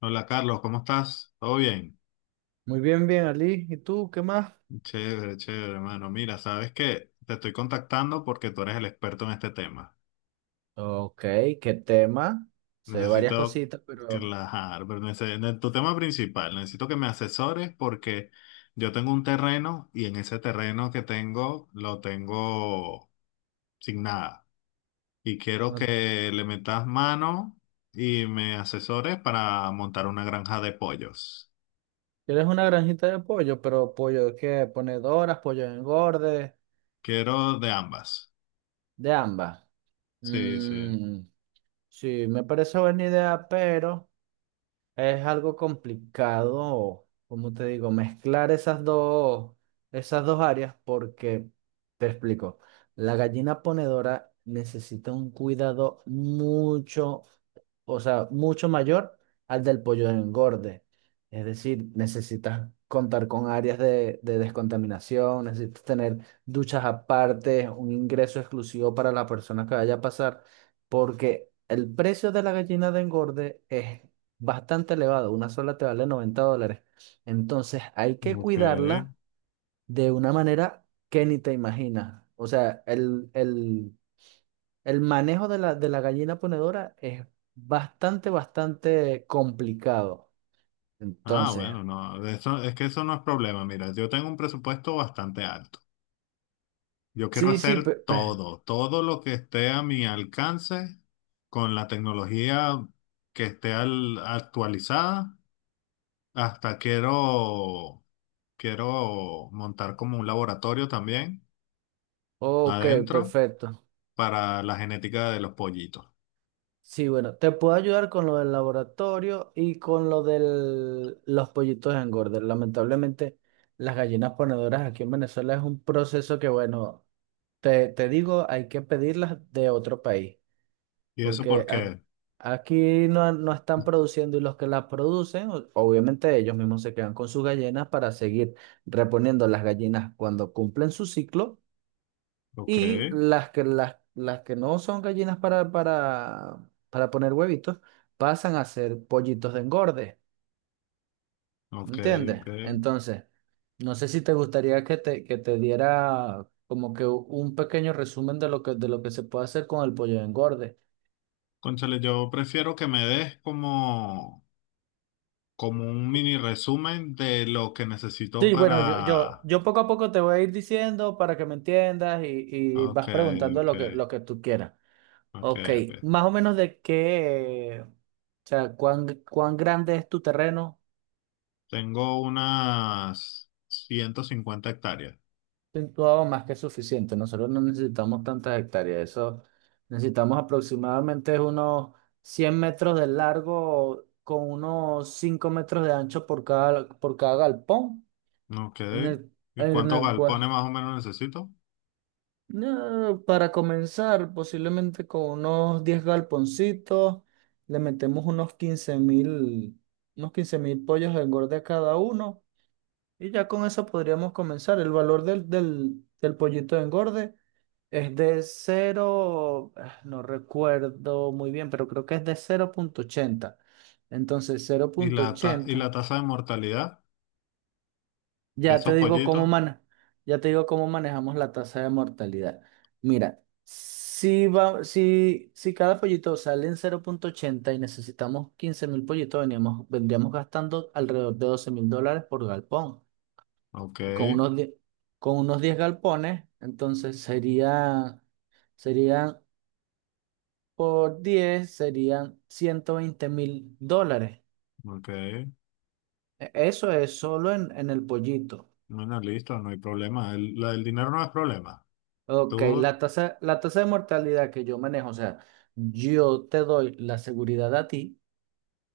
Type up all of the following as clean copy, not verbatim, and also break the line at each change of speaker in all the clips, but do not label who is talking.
Hola Carlos, ¿cómo estás? ¿Todo bien?
Muy bien, bien, Ali. ¿Y tú qué más?
Chévere, chévere, hermano. Mira, sabes que te estoy contactando porque tú eres el experto en este tema.
Ok, ¿qué tema? Sé varias
Necesito
cositas, pero
relajar, pero en tu tema principal, necesito que me asesores porque yo tengo un terreno y en ese terreno que tengo lo tengo sin nada. Y quiero
no.
que le metas mano y me asesores para montar una granja de pollos.
¿Quieres una granjita de pollo? Pero pollo que ponedoras, pollo engorde.
Quiero de ambas.
De ambas.
Sí, sí.
Mm, sí, me parece buena idea, pero es algo complicado, como te digo, mezclar esas dos áreas porque, te explico, la gallina ponedora necesita un cuidado mucho, o sea, mucho mayor al del pollo de engorde. Es decir, necesitas contar con áreas de descontaminación, necesitas tener duchas aparte, un ingreso exclusivo para la persona que vaya a pasar, porque el precio de la gallina de engorde es bastante elevado. Una sola te vale $90. Entonces hay que
Ok.
cuidarla de una manera que ni te imaginas. O sea, el manejo de la gallina ponedora es bastante, bastante complicado.
Ah,
Entonces,
bueno, no, de eso, es que eso no es problema. Mira, yo tengo un presupuesto bastante alto. Yo quiero
sí, sí,
hacer todo, todo lo que esté a mi alcance con la tecnología que esté actualizada. Hasta quiero montar como un laboratorio también
ok,
adentro
perfecto.
para la genética de los pollitos.
Sí, bueno, te puedo ayudar con lo del laboratorio y con lo de los pollitos engordes. Lamentablemente, las gallinas ponedoras aquí en Venezuela es un proceso que, bueno, te digo, hay que pedirlas de otro país,
¿Y eso
porque
por qué?
aquí no están produciendo y los que las producen, obviamente ellos mismos se quedan con sus gallinas para seguir reponiendo las gallinas cuando cumplen su ciclo,
Ok,
y las que no son gallinas para, para poner huevitos pasan a ser pollitos de engorde.
ok,
¿Entiendes?
ok.
Entonces, no sé si te gustaría que te diera como que un pequeño resumen de lo que se puede hacer con el pollo de engorde.
Cónchale, yo prefiero que me des como como un
Co-
mini resumen de lo que necesito
Sí, bueno, yo, yo,
para
yo poco a poco te voy a ir diciendo para que me entiendas, y
Ok,
vas preguntando
ok,
lo que tú quieras.
ok,
Ok,
ok.
más o menos de qué, o sea, cuán grande es tu terreno.
Tengo unas 150 hectáreas.
Situado, más que suficiente. Nosotros no necesitamos tantas hectáreas. Eso, necesitamos aproximadamente unos 100 metros de largo con unos 5 metros de ancho por cada galpón.
Ok.
En el,
¿Y
en
cuántos
el cual,
galpones más o menos necesito?
no, para comenzar, posiblemente con unos 10 galponcitos, le metemos unos quince mil pollos de engorde a cada uno. Y ya con eso podríamos comenzar. El valor del pollito de engorde es de cero, ah, no recuerdo muy bien, pero creo que es de 0,80. Entonces, cero
¿Y
punto ochenta
la tasa de mortalidad de
ya
esos
te digo cómo
pollitos?
mana ya te digo cómo manejamos la tasa de mortalidad. Mira, si va, si, si cada pollito sale en 0,80 y necesitamos 15.000 pollitos, vendríamos gastando alrededor de $12.000 por galpón.
Ok,
Y con unos 10 galpones, entonces serían, por 10 serían $120.000.
ok.
Eso es solo en el pollito.
Bueno, listo, no hay problema. El, la del dinero no es problema.
Ok,
Tú,
la tasa de mortalidad que yo manejo, o sea, yo te doy la seguridad a ti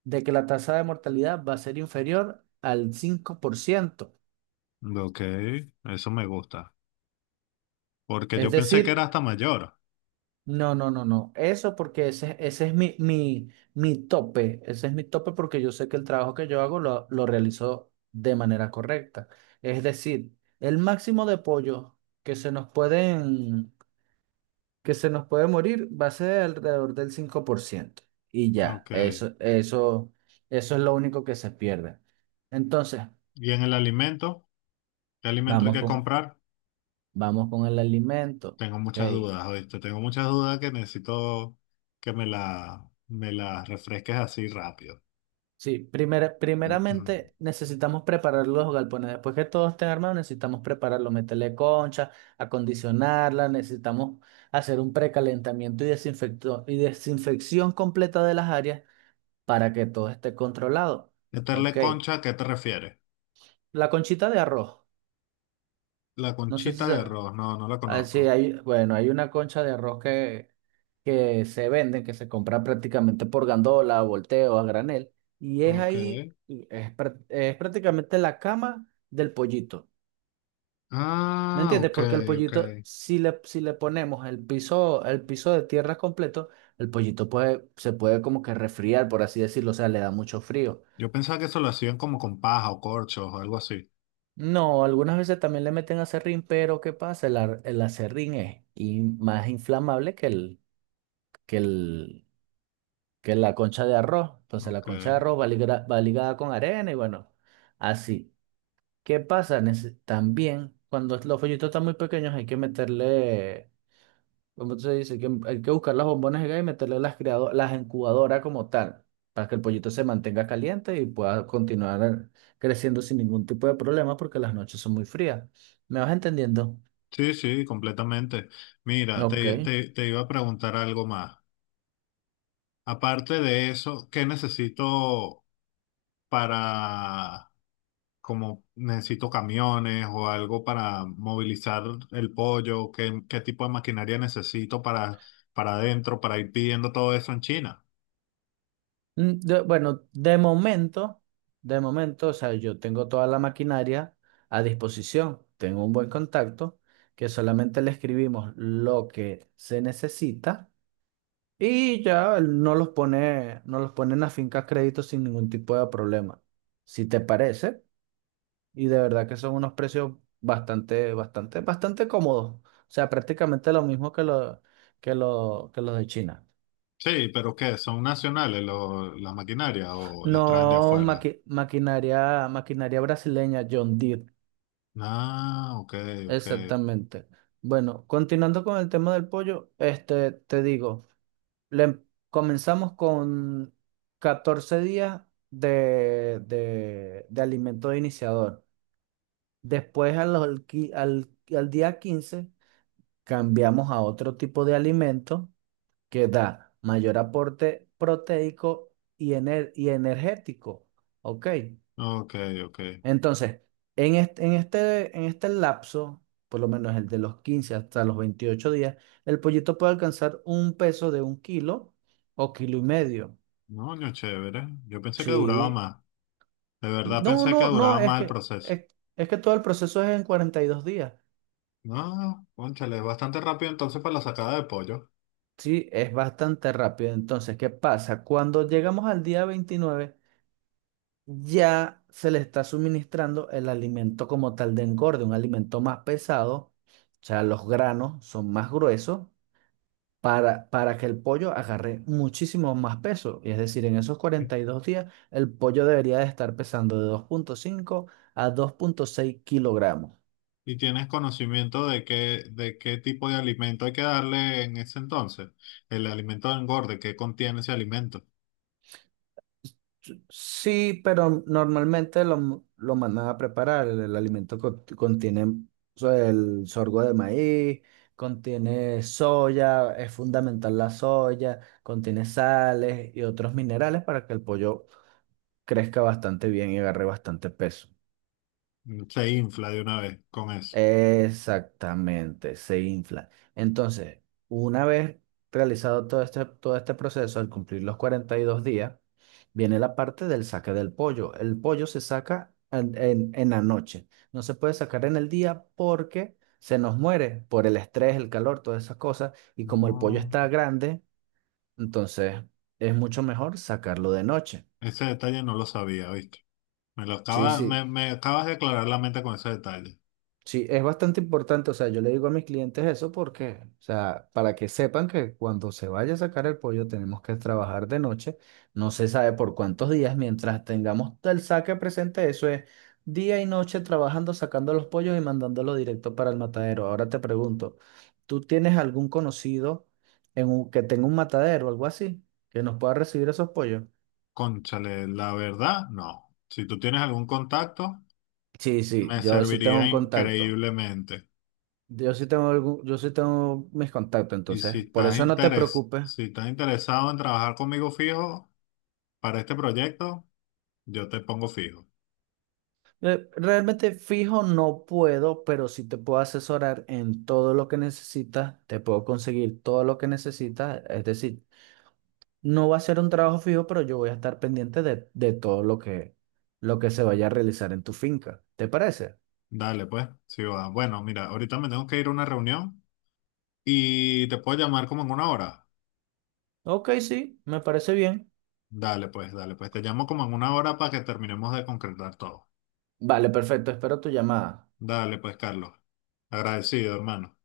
de que la tasa de mortalidad va a ser inferior al 5%.
ok, eso me gusta. Porque
Es
yo pensé que era
decir,
hasta mayor.
no, no, no, no. Eso porque ese es mi tope. Ese es mi tope porque yo sé que el trabajo que yo hago lo realizo de manera correcta. Es decir, el máximo de pollo que se nos pueden, que se nos puede morir va a ser alrededor del 5%. Y ya,
Ok.
eso es lo único que se pierde. Entonces,
¿Y en el alimento? ¿Qué alimento hay
vamos
que
con,
comprar?
vamos con el alimento.
Tengo muchas
Ok.
dudas, ¿oíste? Tengo muchas dudas que necesito que me las refresques así rápido.
Sí, primeramente necesitamos preparar los galpones. Después que todos estén armados, necesitamos prepararlo, meterle concha, acondicionarla, necesitamos hacer un precalentamiento y desinfección completa de las áreas para que todo esté controlado.
Meterle
Ok,
concha, ¿a qué te refieres?
la conchita de arroz,
La
no sé si
conchita de
se...
arroz, no, no la
Ah, sí,
conozco.
bueno, hay una concha de arroz que se venden, que se compra prácticamente por gandola, a volteo, a granel, y es
Ok.
ahí, es prácticamente la cama del pollito. ¿Me
Ah,
entiendes?
ok,
Porque el
ok.
pollito, si le ponemos el piso, de tierra completo, el pollito puede, se puede como que resfriar, por así decirlo, o sea, le da mucho frío.
Yo pensaba que eso lo hacían como con paja o corchos o algo así.
No, algunas veces también le meten aserrín, pero ¿qué pasa? El aserrín es más inflamable que que el, es la concha de arroz. Entonces la
Ok.
concha de arroz va ligada con arena y, bueno, así. ¿Qué pasa? También cuando los follitos están muy pequeños hay que meterle, ¿cómo se dice? Que hay que buscar las bombones de gas y meterle las incubadoras como tal, para que el pollito se mantenga caliente y pueda continuar creciendo sin ningún tipo de problema porque las noches son muy frías. ¿Me vas entendiendo?
Sí, sí, completamente. Mira,
Ok.
te iba a preguntar algo más. Aparte de eso, ¿qué necesito para como necesito camiones o algo para movilizar el pollo, qué tipo de maquinaria necesito para, adentro, para ir pidiendo todo eso en China.
Bueno, de momento, o sea, yo tengo toda la maquinaria a disposición, tengo un buen contacto, que solamente le escribimos lo que se necesita y ya él no los pone, en la finca a crédito sin ningún tipo de problema. Si te parece, y de verdad que son unos precios bastante, bastante, bastante cómodos. O sea, prácticamente lo mismo que los de China.
Sí, pero ¿qué? ¿Son nacionales las maquinarias o las traen de
No,
afuera?
maquinaria brasileña, John Deere,
Ah, ok, ok,
exactamente. Bueno, continuando con el tema del pollo, este, te digo, comenzamos con 14 días de alimento de iniciador. Después a los qui- al, al día 15 cambiamos a otro tipo de alimento que da mayor aporte proteico y energético. Ok.
ok, ok.
Entonces, en este lapso, por lo menos el de los 15 hasta los 28 días, el pollito puede alcanzar un peso de 1 kilo o 1,5 kilos.
No, no, chévere. Yo pensé que duraba
Sí.
más. De verdad
No,
pensé que
no, no,
duraba
es
más el
que,
proceso.
es, es que todo el proceso es en 42 días.
No, cónchale, es bastante rápido entonces para la sacada de pollo.
Sí, es bastante rápido. Entonces, ¿qué pasa? Cuando llegamos al día 29, ya se le está suministrando el alimento como tal de engorde, un alimento más pesado. O sea, los granos son más gruesos para que el pollo agarre muchísimo más peso. Y es decir, en esos 42 días, el pollo debería de estar pesando de 2,5 a 2,6 kilogramos.
¿Y tienes conocimiento de qué tipo de alimento hay que darle en ese entonces? El alimento de engorde, ¿qué contiene ese alimento?
Sí, pero normalmente lo mandan a preparar. El alimento contiene el sorgo de maíz, contiene soya, es fundamental la soya, contiene sales y otros minerales para que el pollo crezca bastante bien y agarre bastante peso.
Se infla de una vez con eso.
Exactamente, se infla. Entonces, una vez realizado todo este proceso, al cumplir los 42 días, viene la parte del saque del pollo. El pollo se saca en la noche. No se puede sacar en el día porque se nos muere por el estrés, el calor, todas esas cosas. Y como el pollo
No.
está grande, entonces es mucho mejor sacarlo de noche.
Ese detalle no lo sabía, ¿viste? Me lo
Sí,
acaba,
sí.
me, me acabas de aclarar la mente con ese detalle.
Sí, es bastante importante, o sea, yo le digo a mis clientes eso porque, o sea, para que sepan que cuando se vaya a sacar el pollo tenemos que trabajar de noche, no se sabe por cuántos días, mientras tengamos el saque presente, eso es día y noche trabajando, sacando los pollos y mandándolos directo para el matadero. Ahora te pregunto, ¿tú tienes algún conocido que tenga un matadero o algo así que nos pueda recibir esos pollos?
Cónchale, la verdad, no. Si tú tienes algún contacto,
Sí, sí,
me
yo sí tengo
serviría
un contacto.
increíblemente.
Yo sí tengo mis contactos,
Y si
entonces, por
estás
eso no te preocupes.
si estás interesado en trabajar conmigo fijo para este proyecto, yo te pongo fijo.
Realmente fijo no puedo, pero sí te puedo asesorar en todo lo que necesitas, te puedo conseguir todo lo que necesitas, es decir, no va a ser un trabajo fijo, pero yo voy a estar pendiente de todo lo que se vaya a realizar en tu finca. ¿Te parece?
Dale, pues. Sí, va. Bueno, mira, ahorita me tengo que ir a una reunión y te puedo llamar como en una hora.
Ok, sí, me parece bien.
Dale, pues, dale, pues. Te llamo como en una hora para que terminemos de concretar todo.
Vale, perfecto, espero tu llamada.
Dale, pues, Carlos. Agradecido, hermano.